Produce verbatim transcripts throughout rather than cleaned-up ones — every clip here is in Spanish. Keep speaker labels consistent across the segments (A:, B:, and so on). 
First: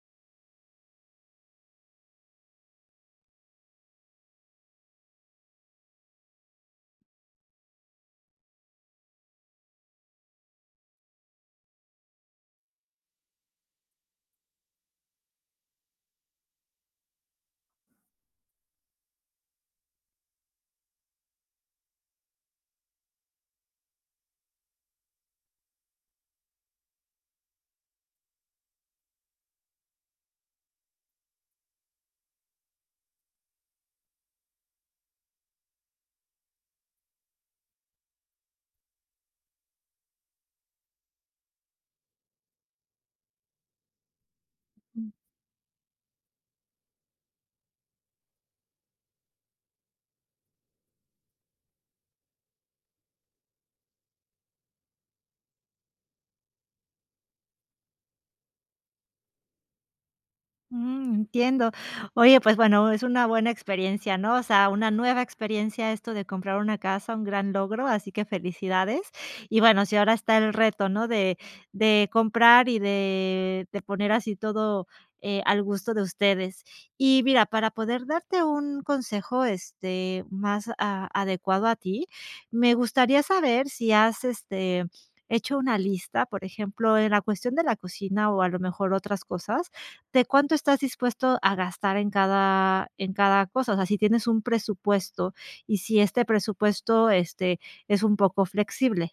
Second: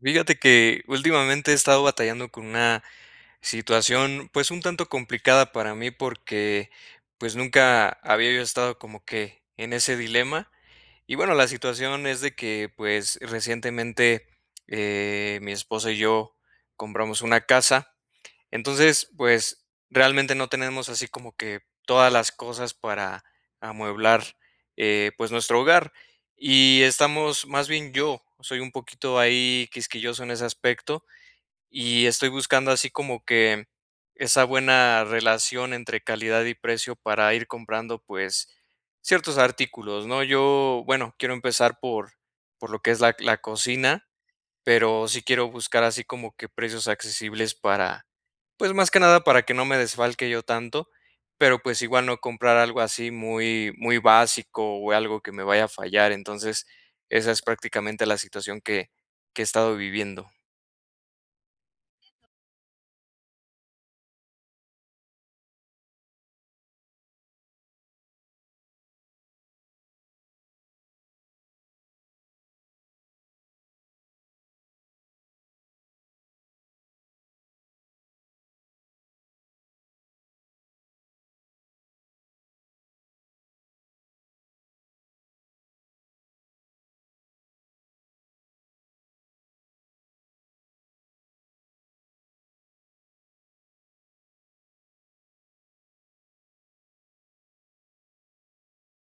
A: Fíjate que últimamente he estado batallando con una situación, pues, un tanto complicada para mí porque, pues, nunca había yo estado como que en ese dilema. Y bueno, la situación es de que, pues, recientemente, eh, mi esposa y yo compramos una casa, entonces, pues, realmente no tenemos así como que todas las cosas para amueblar, eh, pues, nuestro hogar, y estamos más bien yo, soy un poquito ahí quisquilloso en ese aspecto y estoy buscando así como que esa buena relación entre calidad y precio para ir comprando, pues ciertos artículos, ¿no?, yo, bueno, quiero empezar por por lo que es la c la cocina, pero
B: Ujú.
A: sí quiero buscar así como que precios accesibles para pues, más que nada para que no me desfalque yo tanto, pero pues igual no comprar algo así muy muy básico o algo que me vaya a fallar, entonces, esa es prácticamente la situación que que he estado viviendo.
B: Mm, entiendo. Oye, pues, bueno, es una buena experiencia, ¿no? O sea, una nueva experiencia esto de comprar una casa, un gran logro, así que felicidades. Y bueno, sí, ahora está el reto, ¿no? De de comprar, y de de poner así todo, eh, al gusto de ustedes. Y mira, para poder darte un consejo, este, más a adecuado a ti, me gustaría saber si has, este, hecho una lista. Por ejemplo, en la cuestión de la cocina, o a lo mejor otras cosas, ¿de cuánto estás dispuesto a gastar en cada en cada cosa? O sea, ¿sí tienes un presupuesto, y si este presupuesto, este, es un poco flexible?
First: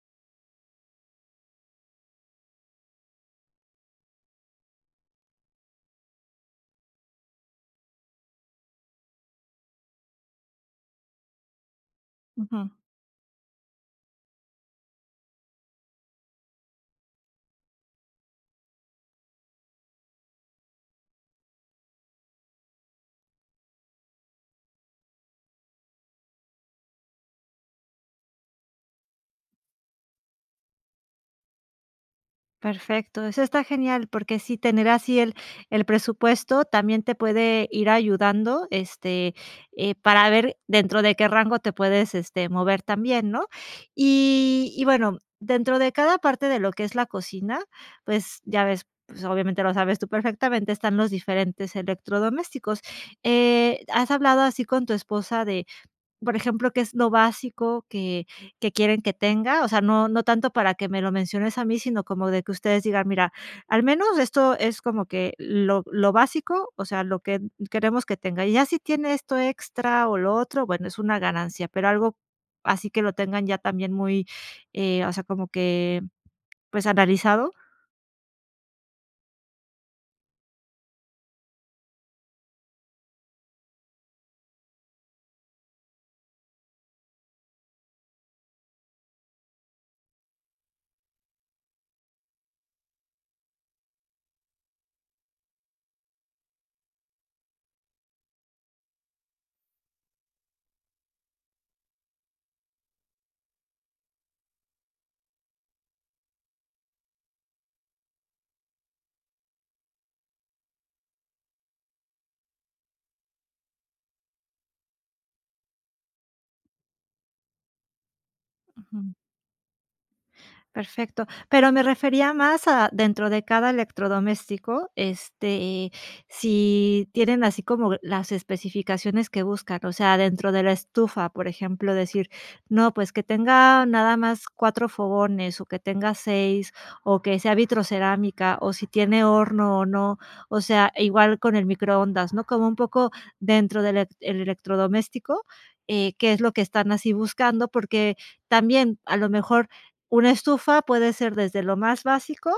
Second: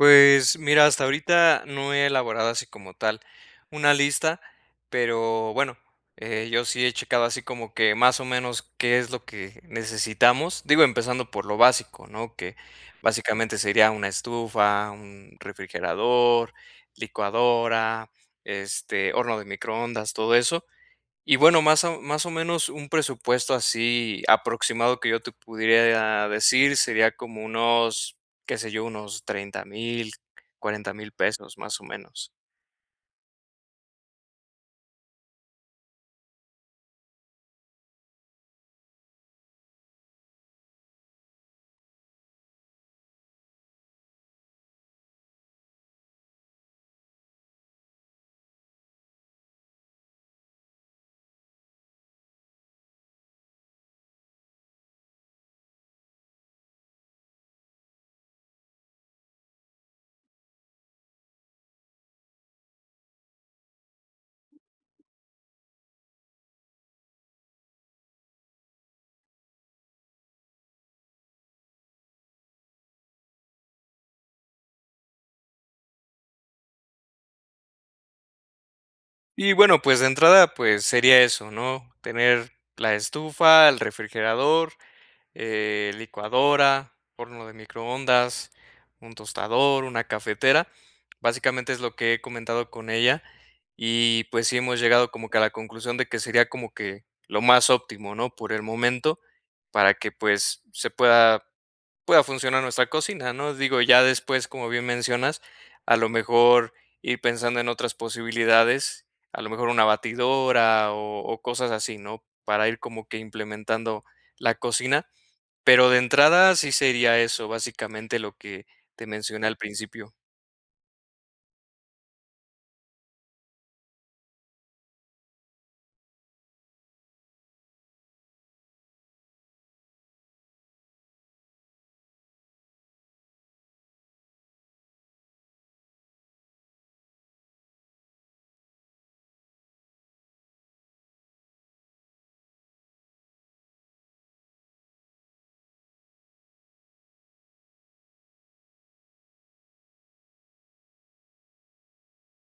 A: Pues, mira, hasta ahorita no he elaborado así como tal una lista, pero, bueno, eh, yo sí he checado así como que, más o menos, qué es lo que necesitamos. Digo, empezando por lo básico, ¿no? Que,
B: Ujú.
A: básicamente, sería una estufa, un refrigerador, licuadora, este, horno de microondas, todo eso. Y, bueno, más o más o menos, un presupuesto así aproximado que yo te pudiera decir sería como unos, qué sé yo, unos treinta mil, cuarenta mil pesos, más o menos.
B: Perfecto, eso está genial, porque sí, tener así el el presupuesto también te puede ir ayudando, este, eh, para ver dentro de qué rango te puedes, este, mover también, ¿no? Y y bueno, dentro de cada parte de lo que es la cocina, pues ya ves, pues obviamente lo sabes tú perfectamente, están los diferentes electrodomésticos. Eh, ¿has hablado así con tu esposa de, por ejemplo, qué es lo básico que que quieren que tenga? O sea, no no tanto para que me lo menciones a mí, sino como de que ustedes digan: "Mira, al menos esto es como que lo lo básico, o sea, lo que queremos que tenga. Y ya si tiene esto extra o lo otro, bueno, es una ganancia", pero algo así que lo tengan ya también muy, eh, o sea, como que, pues, analizado.
A: Y, bueno, pues, de entrada, pues sería eso, ¿no?, tener la estufa, el refrigerador, eh, licuadora, horno de microondas, un tostador, una cafetera. Básicamente, es lo que he comentado con ella y, pues, sí hemos llegado como que a la conclusión de que sería como que lo más óptimo, ¿no?, por el momento, para que, pues, se pueda pueda funcionar nuestra cocina, ¿no?, digo, ya después, como bien mencionas, a lo mejor ir pensando en otras posibilidades, a lo mejor una batidora o o cosas así, ¿no?, para ir como que implementando la cocina. Pero, de entrada, sí sería eso, básicamente, lo que te
B: Ujú.
A: mencioné al principio.
B: Perfecto. Pero me refería más a dentro de cada electrodoméstico, este, eh, si tienen así como las especificaciones que buscan, o sea, dentro de la estufa, por ejemplo, decir: "No, pues que tenga nada más cuatro fogones o que tenga seis o que sea vitrocerámica o si tiene horno o no". O sea, igual con el microondas, ¿no?, como un poco dentro del elec el electrodoméstico, eh, qué es lo que están así buscando, porque también a lo mejor una estufa puede ser desde lo más básico,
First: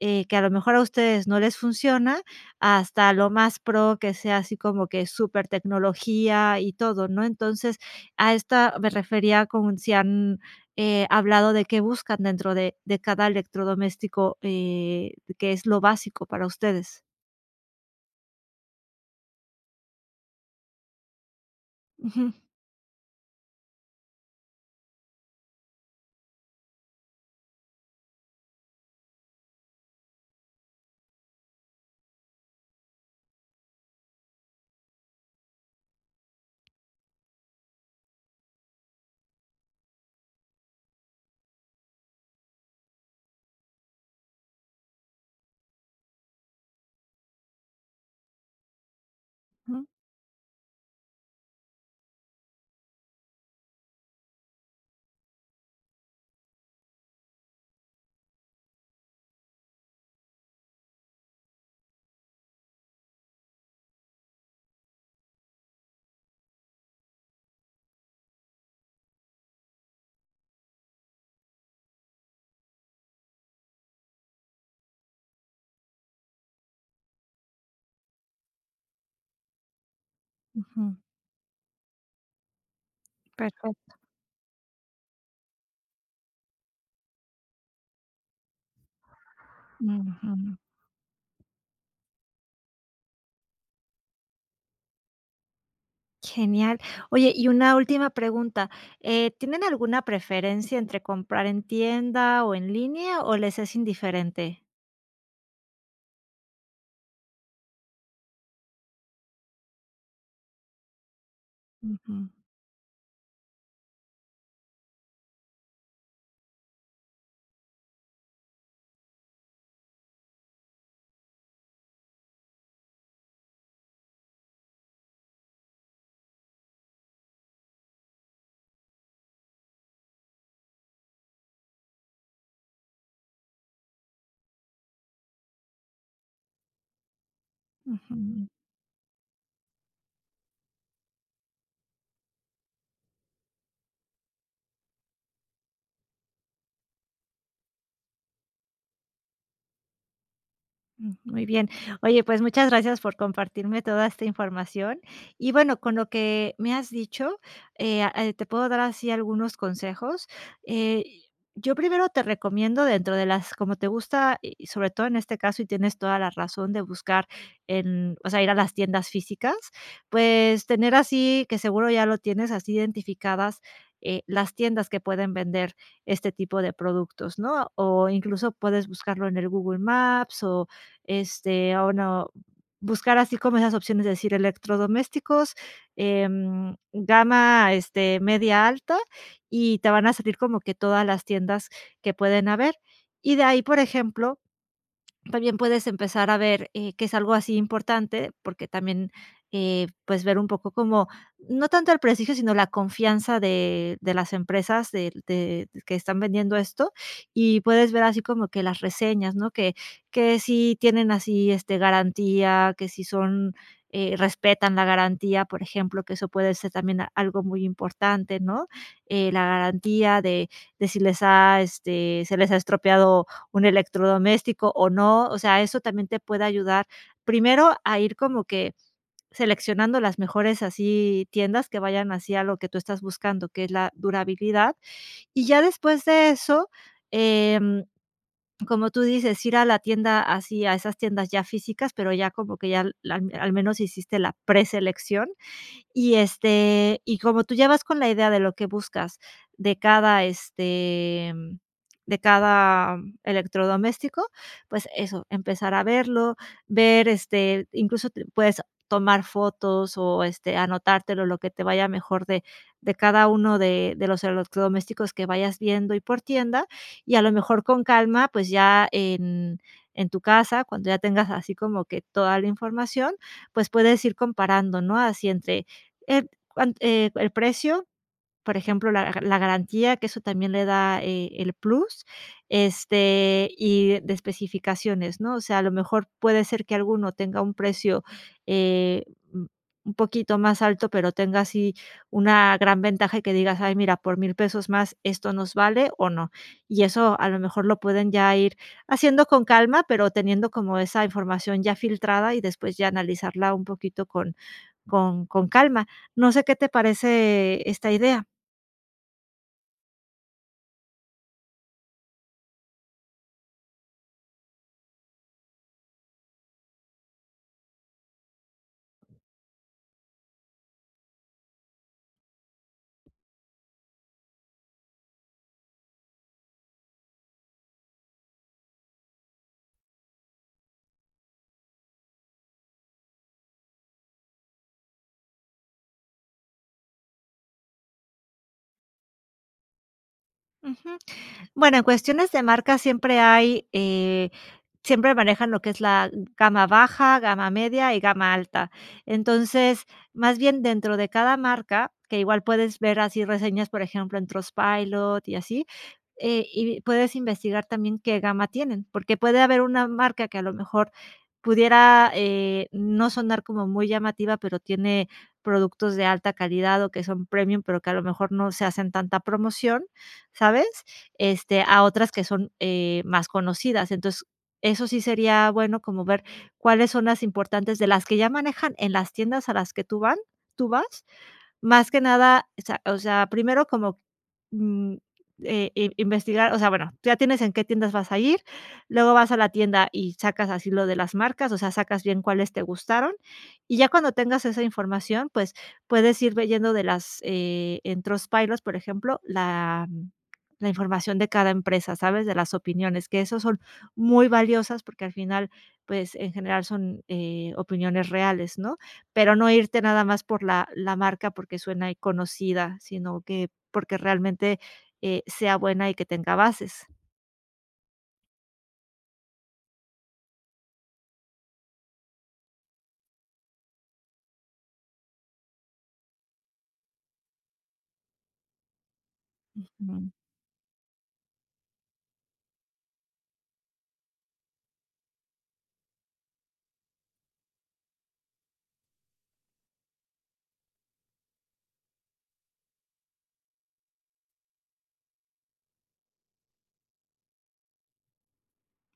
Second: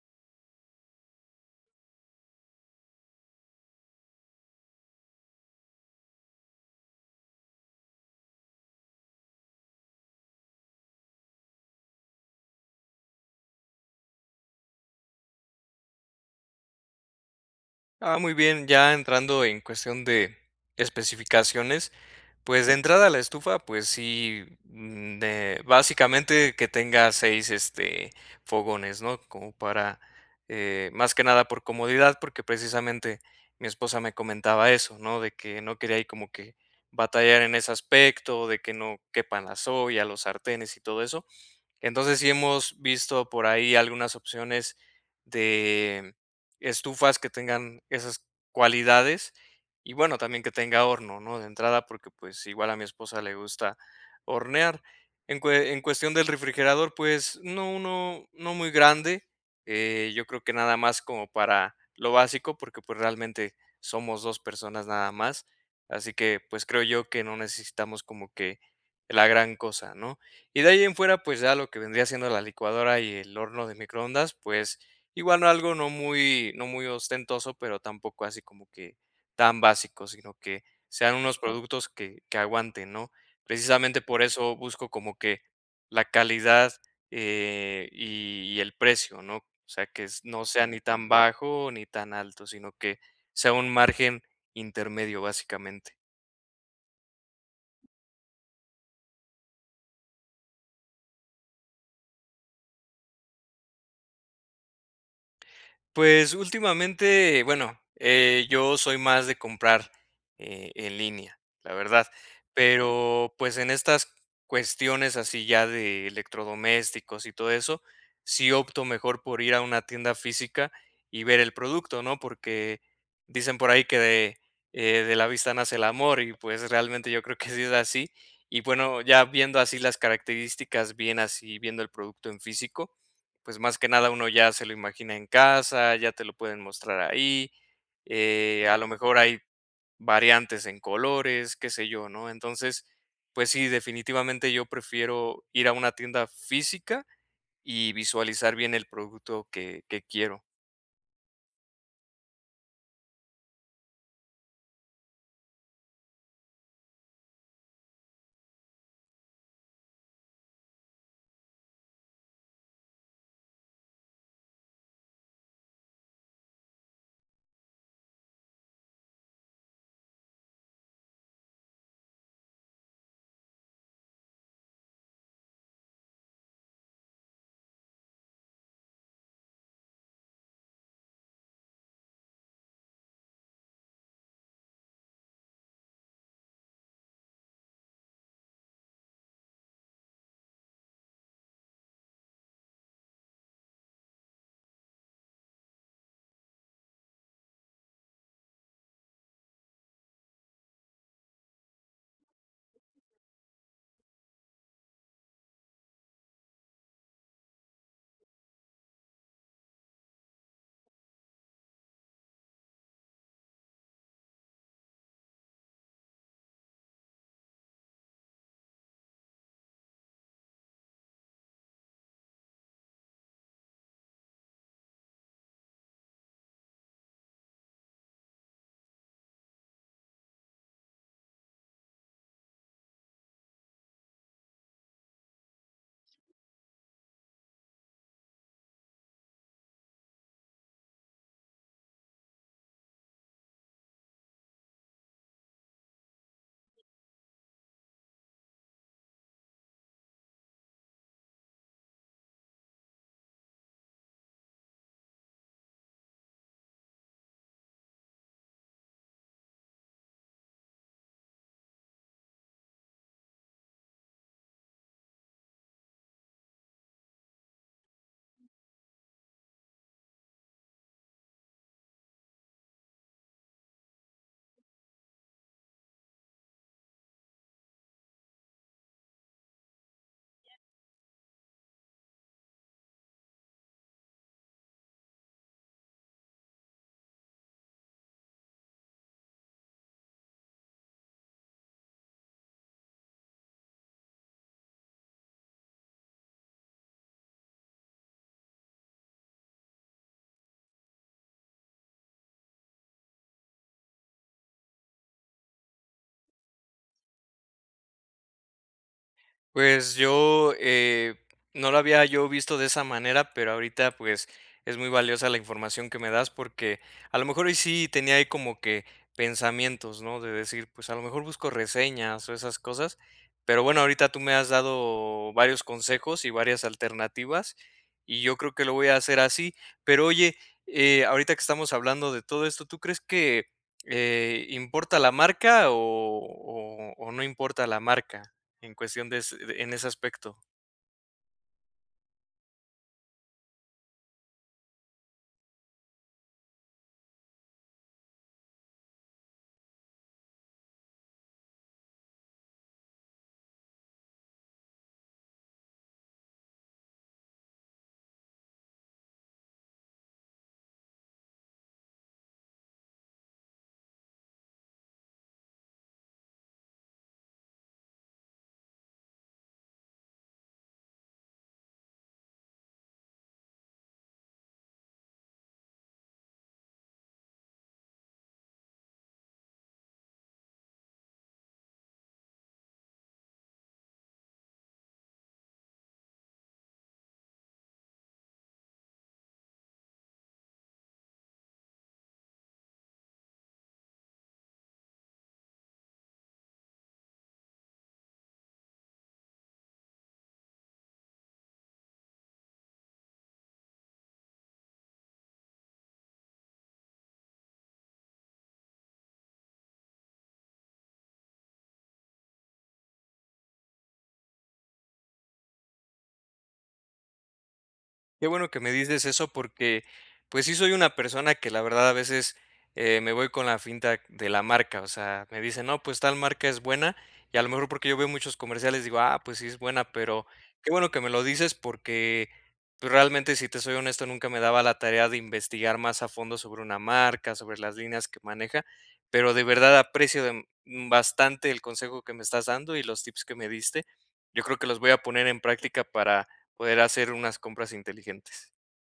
B: eh, que a lo mejor a ustedes no les funciona, hasta lo más pro que sea así como que supertecnología y todo, ¿no?, entonces, a esta me refería con si han, eh, hablado de qué buscan dentro de de cada electrodoméstico, eh, qué es lo básico para ustedes.
A: Ah, muy bien, ya entrando en cuestión de especificaciones,
B: Ujú.
A: pues, de entrada a la estufa, pues sí, mm, de básicamente, que tenga seis este, fogones ¿no?, como para, eh, más que nada, por comodidad porque, precisamente, mi esposa me comentaba eso, ¿no?, de que no quería ahí como que batallar en ese aspecto, de que no quepan las ollas, los sartenes y todo eso, entonces, sí hemos visto por ahí algunas opciones de estufas que tengan esas cualidades,
B: Ujú.
A: y bueno, también que tenga horno, ¿no?, de entrada porque, pues, igual a mi esposa le gusta hornear, en cue en cuestión del refrigerador, pues, uno uno no muy grande, eh, yo creo que nada más como para lo básico porque, pues, realmente somos dos personas nada más, así que, pues, creo yo que no necesitamos como que la gran cosa, ¿no?, y de ahí en fuera, pues, ya lo que vendría siendo la licuadora y el horno de microondas, pues, igual, algo no muy, no muy ostentoso, pero tampoco así como que tan básico, sino que
B: Ujú.
A: sean unos productos que, que aguanten ¿no?,
B: Perfecto.
A: precisamente por eso busco como que la calidad, eh, y y el precio, ¿no?, o sea, que no
B: Ujú.
A: sea ni tan bajo ni tan alto, sino que sea un margen intermedio, básicamente.
B: Genial, oye y una última pregunta, eh, ¿tienen alguna preferencia entre comprar en tienda o en línea, o les es indiferente?
A: Pues, últimamente, bueno, eh, yo soy más de comprar eh, en línea, la verdad,
B: Ujú.
A: pero, pues, en estas cuestiones así ya de electrodomésticos y todo eso, sí opto mejor por ir a una tienda física y ver el producto, ¿no?, porque dicen por ahí que de, eh, de la vista nace el amor, y pues realmente yo creo que sí es así. Y bueno, ya viendo así las características, bien así viendo el producto en físico, pues más que nada uno ya se lo imagina en casa, ya te lo pueden mostrar ahí,
B: Ujú.
A: eh, a lo mejor hay variantes en colores, qué sé yo, ¿no?, entonces, pues sí, definitivamente yo prefiero ir a una tienda física, y visualizar bien el producto que que quiero.
B: Mm. Muy bien. Oye, pues muchas gracias por compartirme toda esta información. Y bueno, con lo que me has dicho, eh, ah, eh, te puedo dar así algunos consejos. Eh, yo primero te recomiendo, dentro de las como te gusta, y sobre todo en este caso, y tienes toda la razón de buscar en o sea, ir a las tiendas físicas, pues tener así, que seguro ya lo tienes así identificadas, eh, las tiendas que pueden vender este tipo de productos, ¿no?, o incluso puedes buscarlo en el Google Maps o, este, o no buscar así como esas opciones, es decir, electrodomésticos, em, gama, este, media alta, y te van a salir como que todas las tiendas que pueden haber. Y de ahí, por ejemplo,, también puedes empezar a ver, eh, que es algo así importante, porque también, eh, puedes ver un poco como no tanto el prestigio, sino la confianza de-de las empresas del de que están vendiendo esto. Y puedes ver así como que las reseñas, ¿no?, que que si tienen así, este, garantía, que si son, eh, respetan la garantía, por ejemplo, que eso puede ser también algo muy importante, ¿no?, eh, la garantía de de si les ha, este, se les ha estropeado un electrodoméstico, o no. O sea, eso también te puede ayudar primero a ir como que seleccionando las mejores así tiendas que vayan así a lo que tú estás buscando, que es la durabilidad. Y ya después de eso, em, como tú dices, ir a la tienda, así a esas tiendas ya físicas, pero ya como que ya la al menos hiciste la preselección, y este, y como tú ya vas con la idea de lo que buscas de cada, este, de cada electrodoméstico, pues eso, empezar a verlo, ver este, incluso t puedes tomar fotos, o este anotártelo, lo que te vaya mejor de de cada uno de de los electrodomésticos que vayas viendo, y por tienda. Y a lo mejor con calma, pues ya en en tu casa cuando ya tengas así como que toda la información, pues puedes ir comparando, no así entre, en, cuant eh, el precio, por ejemplo, la ga la garantía que eso también le da, eh, el plus, este, y de especificaciones, ¿no?, o sea, a lo mejor puede ser que alguno tenga un precio, eh, un-un poquito más alto, pero tenga así una gran ventaja que digas, ay, mira, por mil pesos más esto nos vale, o no. Y eso a lo mejor lo pueden ya ir haciendo con calma, pero teniendo como esa información ya filtrada, y después ya analizarla un poquito con con con calma, ¿no sé qué te parece esta idea?
A: Pues yo, eh, no lo había yo visto de esa manera, pero ahorita, pues, es muy valiosa la información que me das, porque, a lo mejor hoy sí tenía ahí como que pensamientos, ¿no?, de decir, pues, a lo mejor busco reseñas o esas cosas, pero bueno, ahorita tú me has dado varios consejos y varias alternativas, y yo creo que lo voy a hacer así. Pero oye, eh, ahorita que estamos hablando de todo esto, ¿tú crees que, eh, importa la marca o o o no importa la marca en cuestión des de en ese aspecto?
B: Ujú, bueno, en cuestiones de marca siempre hay, eh, siempre manejan lo que es la gama baja, gama media y gama alta. Entonces, más bien dentro de cada marca, que igual puedes ver así reseñas, por ejemplo, en Trustpilot, y así, eh, y puedes investigar también qué gama tienen, porque puede haber una marca que a lo mejor pudiera, eh, no sonar como muy llamativa, pero tiene productos de alta calidad, o que son premium, pero que a lo mejor no se hacen tanta promoción, ¿sabes?, este a otras que son, eh, más conocidas. Entonces eso sí sería bueno como ver cuáles son las importantes de las que ya manejan en las tiendas a las que tú van tú vas, más que nada, o sea o sea, primero como, mm, eh, eh, investigar. O sea, bueno, tú ya tienes en qué tiendas vas a ir, luego vas a la tienda, y sacas así lo de las marcas, o sea, sacas bien cuáles te gustaron, y ya cuando tengas esa información, pues puedes ir viendo de las, eh, en Trustpilot, por ejemplo, la la información de cada empresa, sabes de las opiniones, que esos son muy valiosas, porque al final, pues en general son, eh, opiniones reales, ¿no?, pero no irte nada más por la la marca, porque suena ahí conocida, sino que porque realmente, eh, sea buena, y que tenga bases.
A: Qué bueno que me dices eso porque, pues sí soy una persona que, la verdad, a veces, eh, me voy con la finta de la marca, o sea, me dicen no, pues tal marca es buena, y a lo mejor, porque yo veo muchos comerciales digo, ah, pues sí es buena,
B: Ujú.
A: pero qué bueno que me lo dices porque, pues realmente, si te soy honesto, nunca me daba la tarea de investigar más a fondo sobre una marca, sobre las líneas que maneja, pero de verdad aprecio, mm, bastante el consejo que me estás dando y los tips que me diste. Yo creo que los voy a poner en práctica para poder hacer unas compras inteligentes.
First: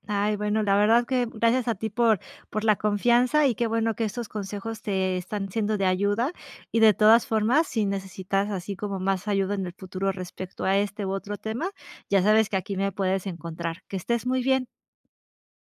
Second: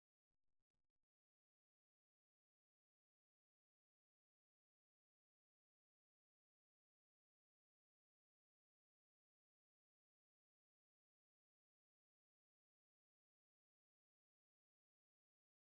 B: Ay, bueno, la verdad que gracias a ti por por la confianza, y qué bueno que estos consejos te están siendo de ayuda. Y de todas formas, si necesitas así como más ayuda en el futuro respecto a este, u otro tema, ya sabes que aquí me puedes encontrar. Que estés muy bien.